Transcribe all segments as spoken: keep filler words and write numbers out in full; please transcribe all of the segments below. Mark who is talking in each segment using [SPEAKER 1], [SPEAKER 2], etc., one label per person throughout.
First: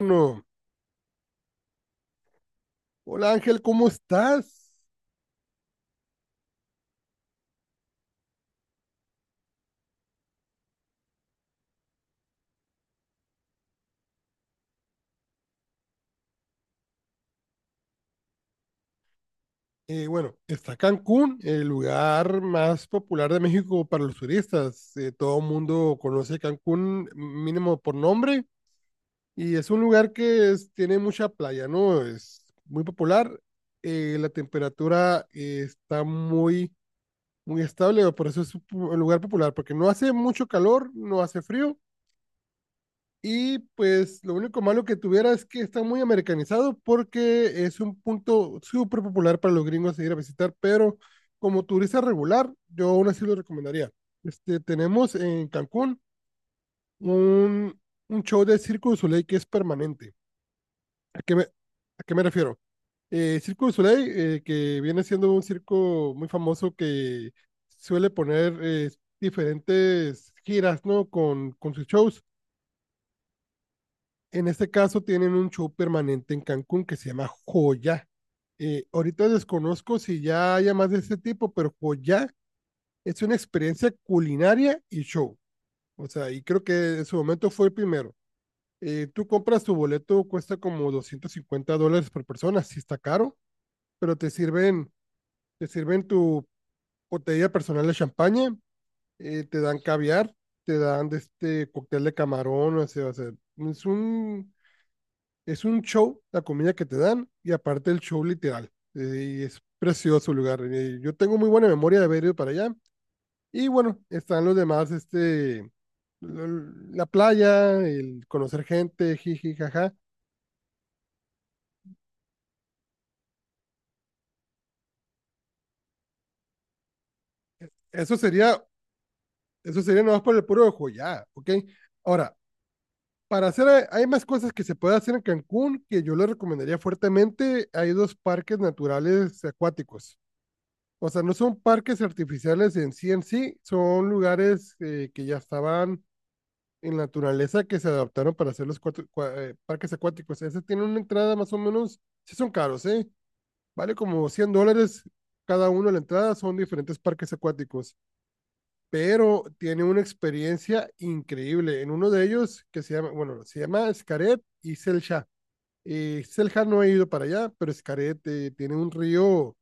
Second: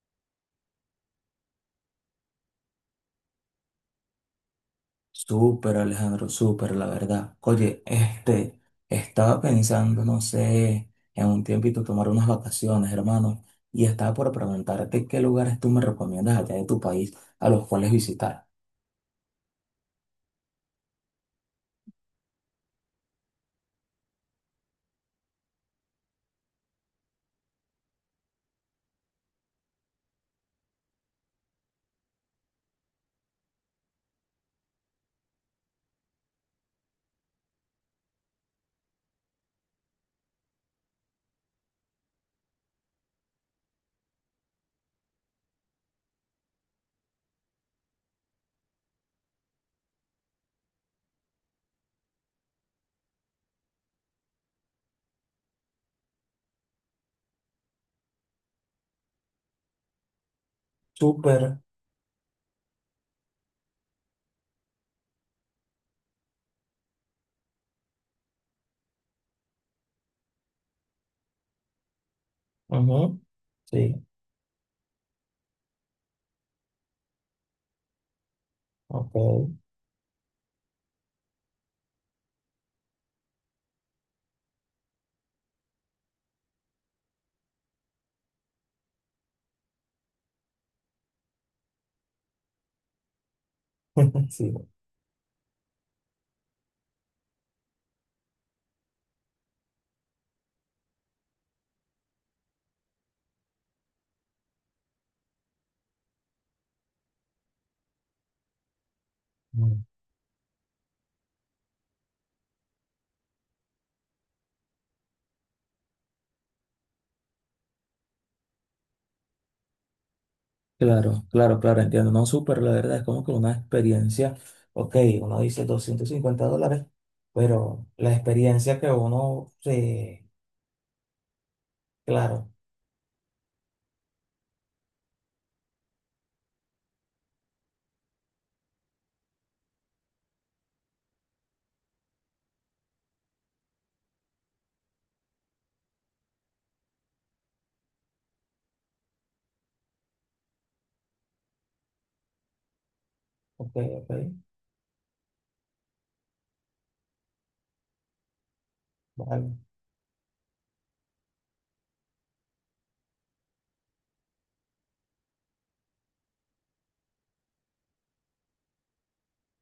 [SPEAKER 1] No. Hola Ángel, ¿cómo estás?
[SPEAKER 2] Súper, Alejandro, súper, la verdad. Oye, este, estaba pensando, no sé, en un tiempito tomar unas vacaciones, hermano, y estaba por preguntarte qué lugares tú me recomiendas allá de tu país a los cuales visitar.
[SPEAKER 1] Eh, bueno, está Cancún, el lugar más popular de México para los turistas. Eh, todo el mundo conoce Cancún mínimo por nombre y es un lugar que es- tiene mucha playa, ¿no? Es muy popular. Eh, la temperatura eh, está muy, muy estable, por eso es un pu- un lugar popular, porque no hace mucho calor, no hace frío. Y pues lo único malo que tuviera es que está muy americanizado porque es un punto súper popular para los gringos ir a visitar, pero como turista regular, yo aún así lo recomendaría. Este, tenemos en Cancún un, un show de Circo du Soleil que es permanente. ¿A qué me,
[SPEAKER 2] Súper.
[SPEAKER 1] a qué me refiero? Eh, Circo du Soleil, eh, que viene siendo un circo muy famoso que suele poner eh, diferentes giras, ¿no? Con, con sus shows.
[SPEAKER 2] Ujú. Sí.
[SPEAKER 1] En este caso tienen un show permanente en Cancún que se llama Joya. Eh, ahorita
[SPEAKER 2] Ok.
[SPEAKER 1] desconozco si ya haya más de este tipo, pero Joya es una experiencia culinaria y show. O sea, y creo que en su momento fue el primero. Eh, tú compras tu boleto, cuesta como doscientos cincuenta dólares por persona, sí está caro, pero te
[SPEAKER 2] Sí.
[SPEAKER 1] sirven, te sirven tu botella personal de champaña, eh, te dan caviar, te dan este cóctel de camarón, o sea, o sea, es un Es un show, la comida que te dan, y aparte el show literal. eh, Y es
[SPEAKER 2] Mm.
[SPEAKER 1] precioso el lugar. eh, Yo tengo muy buena memoria de haber ido para allá. Y bueno, están los demás, este, l- la playa, el conocer gente, jiji, jaja.
[SPEAKER 2] Claro, claro, claro, entiendo. No, súper, la verdad, es como que una experiencia. Ok, uno dice doscientos cincuenta dólares, pero la
[SPEAKER 1] Eso sería,
[SPEAKER 2] experiencia que uno
[SPEAKER 1] eso sería nomás
[SPEAKER 2] se...
[SPEAKER 1] por el puro ojo ya, ¿ok? Ahora,
[SPEAKER 2] Claro.
[SPEAKER 1] para hacer, eh, hay más cosas que se puede hacer en Cancún que yo le recomendaría fuertemente. Hay dos parques naturales acuáticos. O sea, no son parques artificiales en sí en sí, son lugares eh, que ya estaban en la naturaleza que se adaptaron para hacer los cuatro- cua- eh, parques acuáticos. Ese tiene una entrada más o menos, sí son caros, ¿eh?
[SPEAKER 2] Ok,
[SPEAKER 1] Vale como
[SPEAKER 2] ok.
[SPEAKER 1] cien dólares cada uno la entrada, son diferentes parques acuáticos, pero
[SPEAKER 2] Vale.
[SPEAKER 1] tiene una experiencia increíble. En uno de ellos, que se llama, bueno, se llama Xcaret y Celja. Eh, Celja no he ido para allá, pero Xcaret eh, tiene un río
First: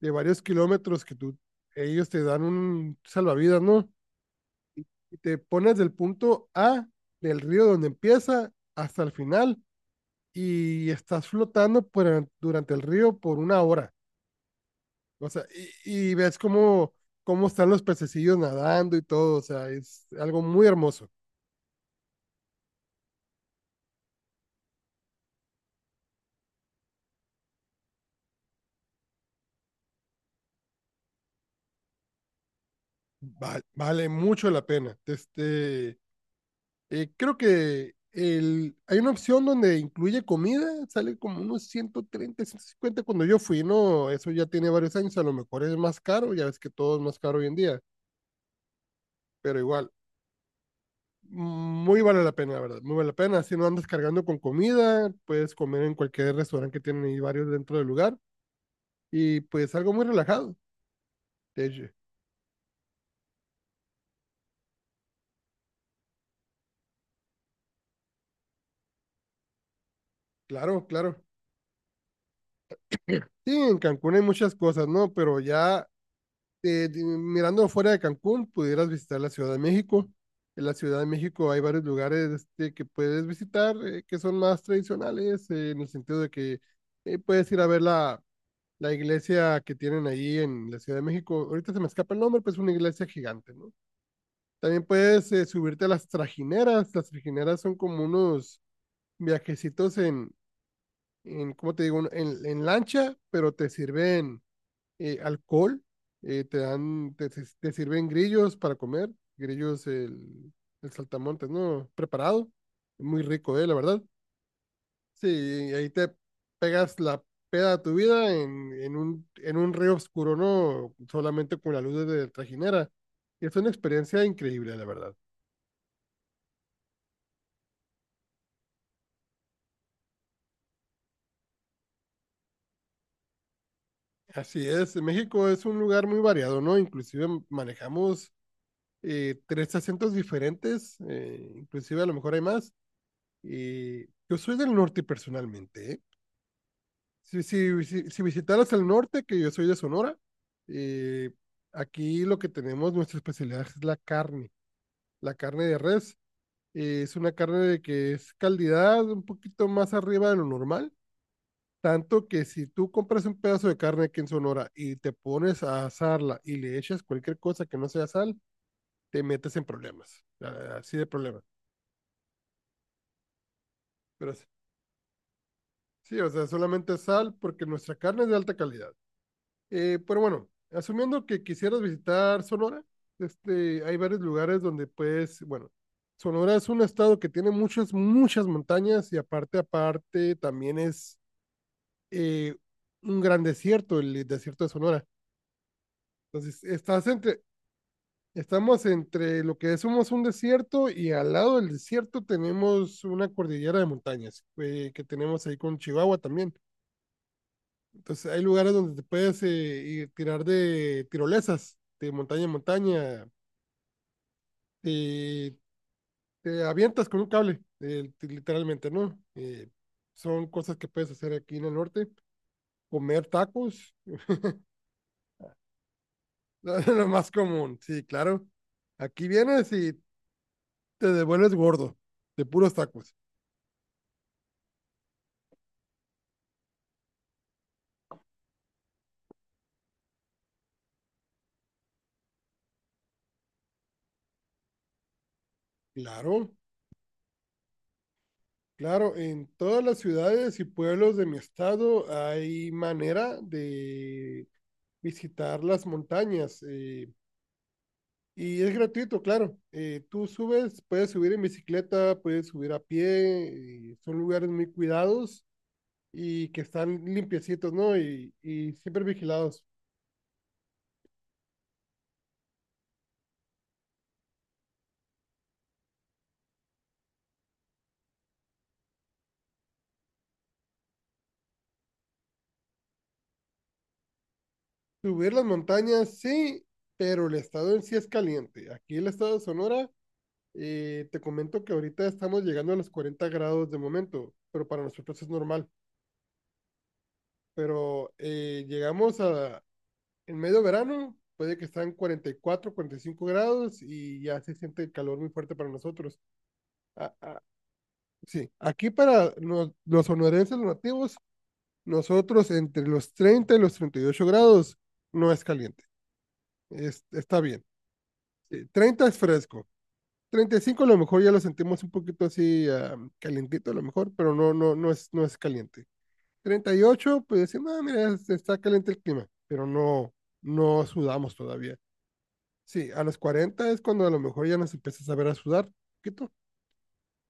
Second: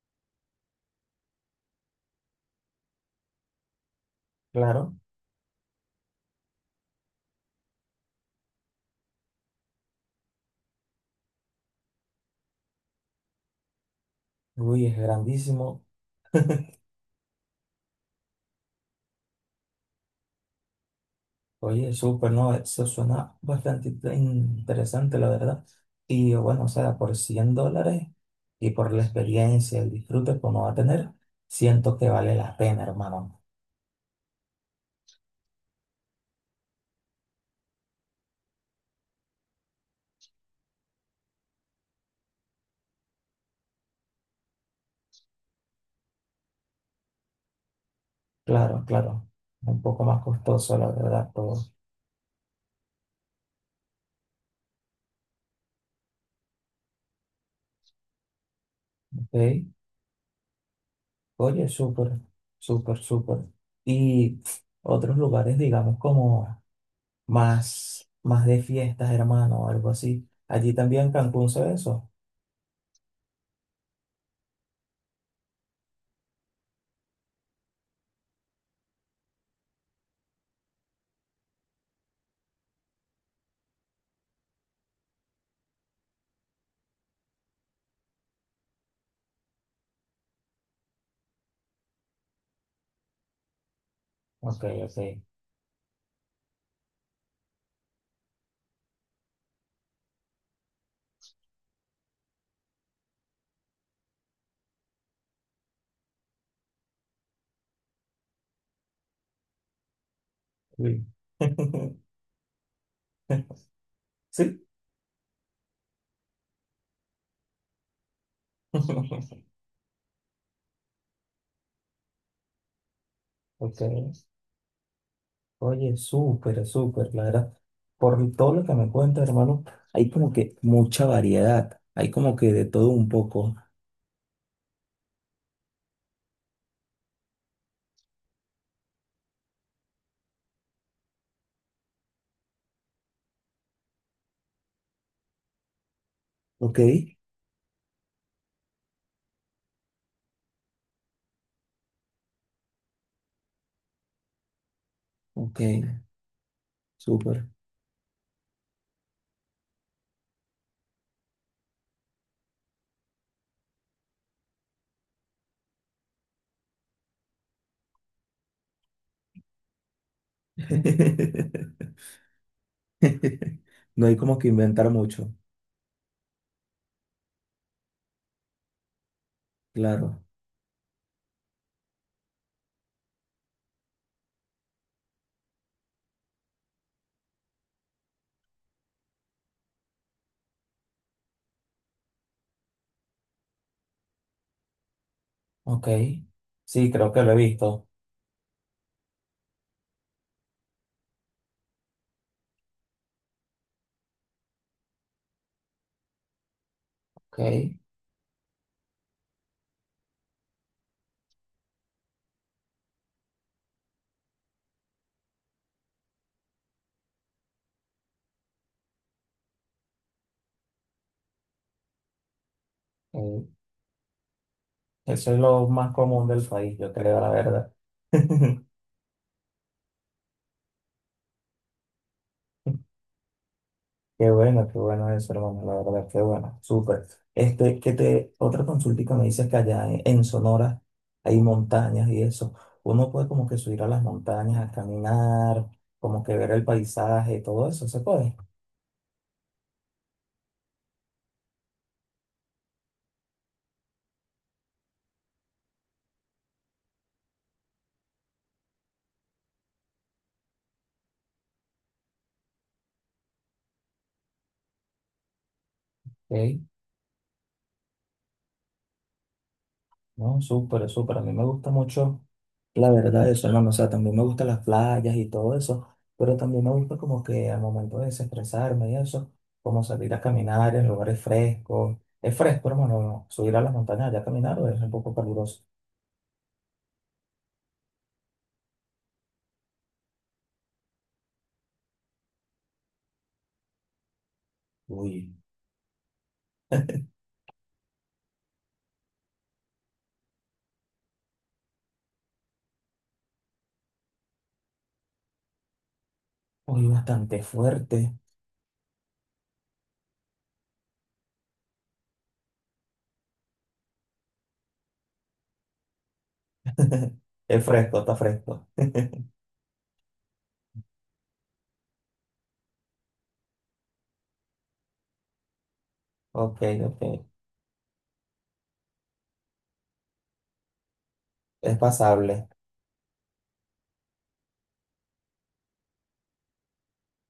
[SPEAKER 1] de varios kilómetros que tú, ellos te dan un salvavidas, ¿no?
[SPEAKER 2] Claro,
[SPEAKER 1] Y te pones del punto A del río donde empieza hasta el final y estás flotando por- durante el río por una hora.
[SPEAKER 2] Luis es
[SPEAKER 1] O sea,
[SPEAKER 2] grandísimo.
[SPEAKER 1] y, y ves cómo, cómo están los pececillos nadando y todo. O sea, es algo muy hermoso.
[SPEAKER 2] Oye, súper, ¿no? Eso suena bastante inte- interesante, la verdad. Y bueno, o sea, por cien dólares y por la experiencia, el disfrute que uno va a tener, siento que vale la pena, hermano.
[SPEAKER 1] Va- vale mucho la pena. Este, Eh, creo que el, hay una opción donde incluye comida, sale como unos ciento treinta ciento cincuenta cuando yo fui, ¿no? Eso ya tiene varios años, a lo mejor es más caro, ya ves que todo es más caro hoy en día,
[SPEAKER 2] Claro, claro.
[SPEAKER 1] pero
[SPEAKER 2] Un
[SPEAKER 1] igual,
[SPEAKER 2] poco más costoso, la verdad, todo.
[SPEAKER 1] muy vale la pena, la verdad, muy vale la pena, si no andas cargando con comida, puedes comer en cualquier restaurante que tienen ahí varios dentro del lugar y
[SPEAKER 2] Ok.
[SPEAKER 1] pues algo muy relajado, de
[SPEAKER 2] Oye,
[SPEAKER 1] hecho.
[SPEAKER 2] súper, súper, súper. Y otros lugares, digamos, como más, más de fiestas, hermano, o algo así. Allí
[SPEAKER 1] Claro,
[SPEAKER 2] también en
[SPEAKER 1] claro.
[SPEAKER 2] Cancún se ve eso.
[SPEAKER 1] Sí, en Cancún hay muchas cosas, ¿no? Pero ya eh, di- mirando fuera de Cancún, pudieras visitar la Ciudad de México. En la Ciudad de México hay varios lugares este, que puedes visitar eh, que son más tradicionales, eh, en el sentido de que eh, puedes ir a ver la, la iglesia que tienen ahí en la Ciudad de México. Ahorita se me escapa el nombre, pero es una iglesia gigante, ¿no?
[SPEAKER 2] Ok,
[SPEAKER 1] También
[SPEAKER 2] ok.
[SPEAKER 1] puedes eh, subirte a las trajineras. Las trajineras son como unos viajecitos en, en ¿cómo te digo? En, en lancha, pero te sirven eh, alcohol, eh, te dan, te, si, te- sirven grillos para comer, grillos el, el
[SPEAKER 2] Sí.
[SPEAKER 1] saltamontes, ¿no? Preparado, muy rico, eh, la verdad.
[SPEAKER 2] Sí.
[SPEAKER 1] Sí, ahí te pegas la peda de tu vida en, en un, en un río oscuro, ¿no? Solamente con la luz de la trajinera. Y es una
[SPEAKER 2] Ok.
[SPEAKER 1] experiencia increíble, la verdad.
[SPEAKER 2] Oye, súper, súper, la verdad. Por todo lo que me cuentas, hermano, hay como que mucha variedad. Hay como que de todo un poco.
[SPEAKER 1] Así es, México es un lugar muy variado, ¿no? Inclusive manejamos eh, tres acentos diferentes, eh, inclusive a lo mejor hay más. Eh, yo soy del norte personalmente. ¿Eh?
[SPEAKER 2] Ok.
[SPEAKER 1] Si, si, si, si visitaras el norte, que yo soy de Sonora, eh, aquí lo que tenemos, nuestra especialidad es la carne, la
[SPEAKER 2] Ok.
[SPEAKER 1] carne de res. Eh, es una
[SPEAKER 2] Súper.
[SPEAKER 1] carne de que es calidad un poquito más arriba de lo normal. Tanto que si tú compras un pedazo de carne aquí en Sonora y te pones a asarla y le echas cualquier cosa que no sea sal, te metes en problemas. a- Así de problemas.
[SPEAKER 2] No hay
[SPEAKER 1] Pero
[SPEAKER 2] como
[SPEAKER 1] sí,
[SPEAKER 2] que inventar mucho.
[SPEAKER 1] sí, o sea, solamente sal porque nuestra carne es de alta calidad. Eh, pero
[SPEAKER 2] Claro.
[SPEAKER 1] bueno, asumiendo que quisieras visitar Sonora, este, hay varios lugares donde puedes, bueno, Sonora es un estado que tiene muchas, muchas montañas y aparte, aparte, también es eh, un gran desierto, el desierto de Sonora.
[SPEAKER 2] Ok.
[SPEAKER 1] Entonces,
[SPEAKER 2] Sí,
[SPEAKER 1] estás
[SPEAKER 2] creo que lo he
[SPEAKER 1] entre,
[SPEAKER 2] visto.
[SPEAKER 1] estamos entre lo que somos un desierto y al lado del desierto tenemos una cordillera de montañas eh, que tenemos ahí con Chihuahua también.
[SPEAKER 2] Ok. eh,
[SPEAKER 1] Entonces hay lugares donde te puedes eh, ir tirar de tirolesas, de montaña en montaña, y te avientas con un cable, eh, ti- literalmente, ¿no? Eh, son cosas que puedes hacer aquí en el norte. Comer tacos,
[SPEAKER 2] eso es lo más común del país, yo
[SPEAKER 1] lo
[SPEAKER 2] creo, la
[SPEAKER 1] más
[SPEAKER 2] verdad.
[SPEAKER 1] común, sí, claro. Aquí vienes y te devuelves gordo, de puros tacos.
[SPEAKER 2] Qué bueno, qué bueno eso, hermano, la verdad, qué bueno, súper. Este, que te, otra consultica me dices que allá en, en Sonora hay montañas y eso. Uno puede como que subir a las montañas, a caminar, como que
[SPEAKER 1] Claro,
[SPEAKER 2] ver el paisaje, todo eso, se puede.
[SPEAKER 1] claro, en todas las ciudades y pueblos de mi estado hay manera de visitar las montañas. Eh, Y es gratuito, claro. Eh, tú subes, puedes subir en bicicleta, puedes subir a pie, y son lugares muy cuidados y
[SPEAKER 2] Ok,
[SPEAKER 1] que están limpiecitos, ¿no? Y, y siempre vigilados.
[SPEAKER 2] no, súper, súper. A mí me gusta mucho la verdad, eso, hermano, o sea, también me gustan las playas y todo eso, pero también me gusta como que al momento de desestresarme y eso, como salir a caminar en lugares frescos. ¿Es fresco, hermano, subir a las montañas allá a caminar o es un poco
[SPEAKER 1] Subir las
[SPEAKER 2] caluroso?
[SPEAKER 1] montañas, sí, pero el estado en sí es caliente. Aquí el estado de Sonora, eh, te comento que ahorita estamos llegando a los cuarenta grados de momento, pero para nosotros es
[SPEAKER 2] Uy,
[SPEAKER 1] normal. Pero eh, llegamos a, En medio verano puede que están cuarenta y cuatro, cuarenta y cinco grados y ya se siente el calor muy fuerte para nosotros.
[SPEAKER 2] uy,
[SPEAKER 1] Ah, ah,
[SPEAKER 2] bastante fuerte.
[SPEAKER 1] sí, aquí para los, los sonorenses, los nativos, nosotros entre los treinta y los treinta y ocho grados no es caliente. Es- está bien.
[SPEAKER 2] Es fresco, está
[SPEAKER 1] Sí,
[SPEAKER 2] fresco.
[SPEAKER 1] treinta es fresco. treinta y cinco a lo mejor ya lo sentimos un poquito así ah, calientito a lo mejor, pero no, no, no es, no es caliente.
[SPEAKER 2] Ok,
[SPEAKER 1] Treinta y ocho
[SPEAKER 2] ok,
[SPEAKER 1] pues decimos, ah, mira, está caliente el clima, pero no, no sudamos
[SPEAKER 2] es
[SPEAKER 1] todavía.
[SPEAKER 2] pasable.
[SPEAKER 1] Sí, a los cuarenta es cuando a lo mejor ya nos empiezas a ver a sudar un poquito,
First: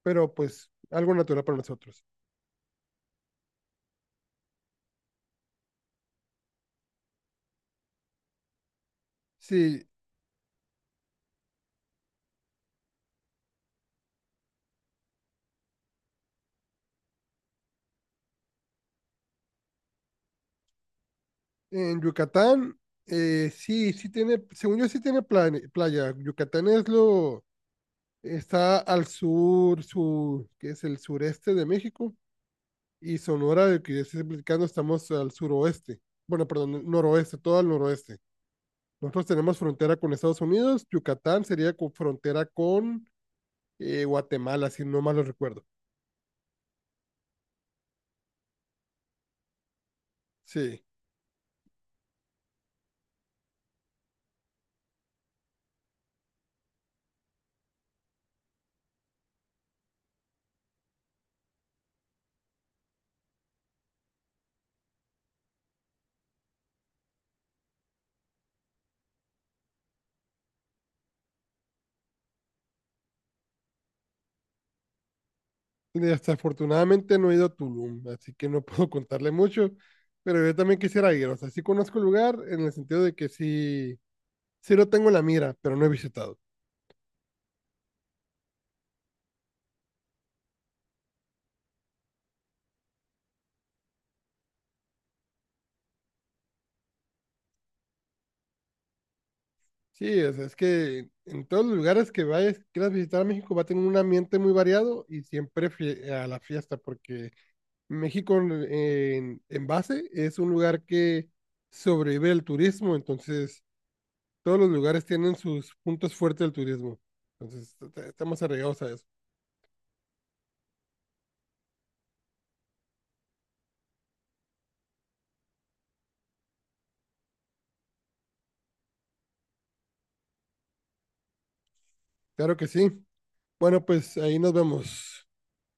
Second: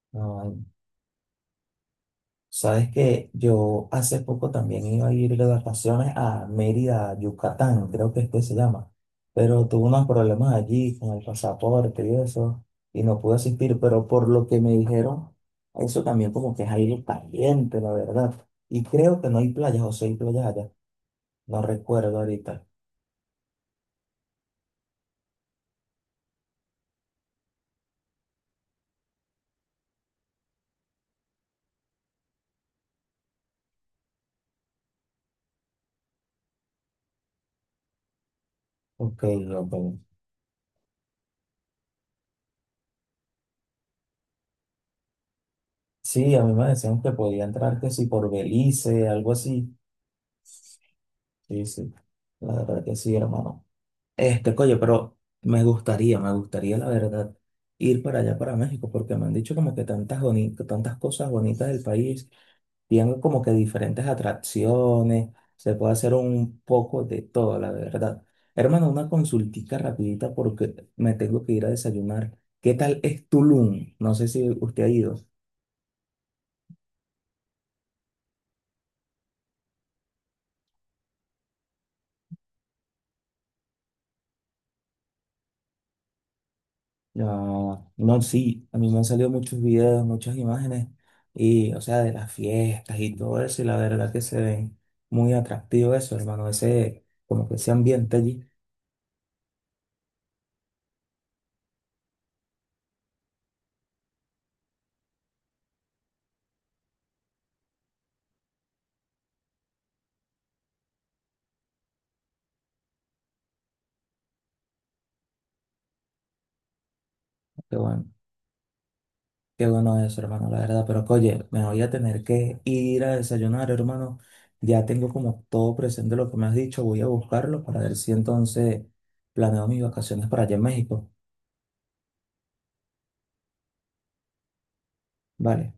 [SPEAKER 1] pero
[SPEAKER 2] No,
[SPEAKER 1] pues algo natural para nosotros.
[SPEAKER 2] sabes que yo hace poco también iba a ir de vacaciones a Mérida, Yucatán, creo que es que se llama, pero
[SPEAKER 1] Sí,
[SPEAKER 2] tuve unos problemas allí con el pasaporte y eso, y no pude asistir, pero por lo que me dijeron, eso también como que es aire caliente, la verdad. Y creo que no hay playas, o sí hay playas allá, no
[SPEAKER 1] en
[SPEAKER 2] recuerdo ahorita.
[SPEAKER 1] Yucatán, eh, sí, sí tiene, según yo sí tiene plane- playa. Yucatán es lo, está al sur, sur, que es el sureste de México, y Sonora, de que yo estoy explicando, estamos al suroeste, bueno, perdón, noroeste, todo al noroeste.
[SPEAKER 2] Ok,
[SPEAKER 1] Nosotros tenemos
[SPEAKER 2] ok.
[SPEAKER 1] frontera con Estados Unidos, Yucatán sería con frontera con eh, Guatemala, si no mal lo recuerdo.
[SPEAKER 2] Sí, a mí me decían que podía entrar que sí por Belice, algo así.
[SPEAKER 1] Sí.
[SPEAKER 2] Sí, sí, la verdad que sí, hermano. Este, coño, pero me gustaría, me gustaría, la verdad, ir para allá, para México, porque me han dicho como que tantas boni- tantas cosas bonitas del país, tienen como que diferentes atracciones, se puede hacer un poco de todo, la verdad. Hermano, una consultica rapidita porque me tengo que ir a desayunar. ¿Qué tal es Tulum? No sé si usted ha ido.
[SPEAKER 1] Desafortunadamente no he ido a Tulum, así que no puedo contarle mucho, pero yo también quisiera ir. O sea, sí conozco el lugar en el sentido de que sí, sí lo tengo en la mira, pero no he visitado.
[SPEAKER 2] No, no, sí, a mí me han salido muchos videos, muchas imágenes, y, o sea, de las fiestas y todo eso, y la verdad que se ven muy atractivo eso, hermano, ese, como que ese ambiente allí,
[SPEAKER 1] Sí, o sea, es que en todos los lugares que vayas, quieras visitar a México, va a tener un ambiente muy variado y siempre fie- a la fiesta, porque México en, en- en base es un lugar que sobrevive el turismo, entonces todos los lugares tienen sus puntos fuertes del turismo. Entonces,
[SPEAKER 2] qué
[SPEAKER 1] est-
[SPEAKER 2] bueno,
[SPEAKER 1] estamos arraigados a eso.
[SPEAKER 2] qué bueno eso, hermano, la verdad, pero que, oye, me voy a tener que ir a desayunar, hermano, ya tengo como todo presente lo que me has dicho, voy a buscarlo para ver si entonces planeo mis vacaciones para allá en México,
[SPEAKER 1] Claro que sí. Bueno, pues ahí nos vemos.
[SPEAKER 2] vale.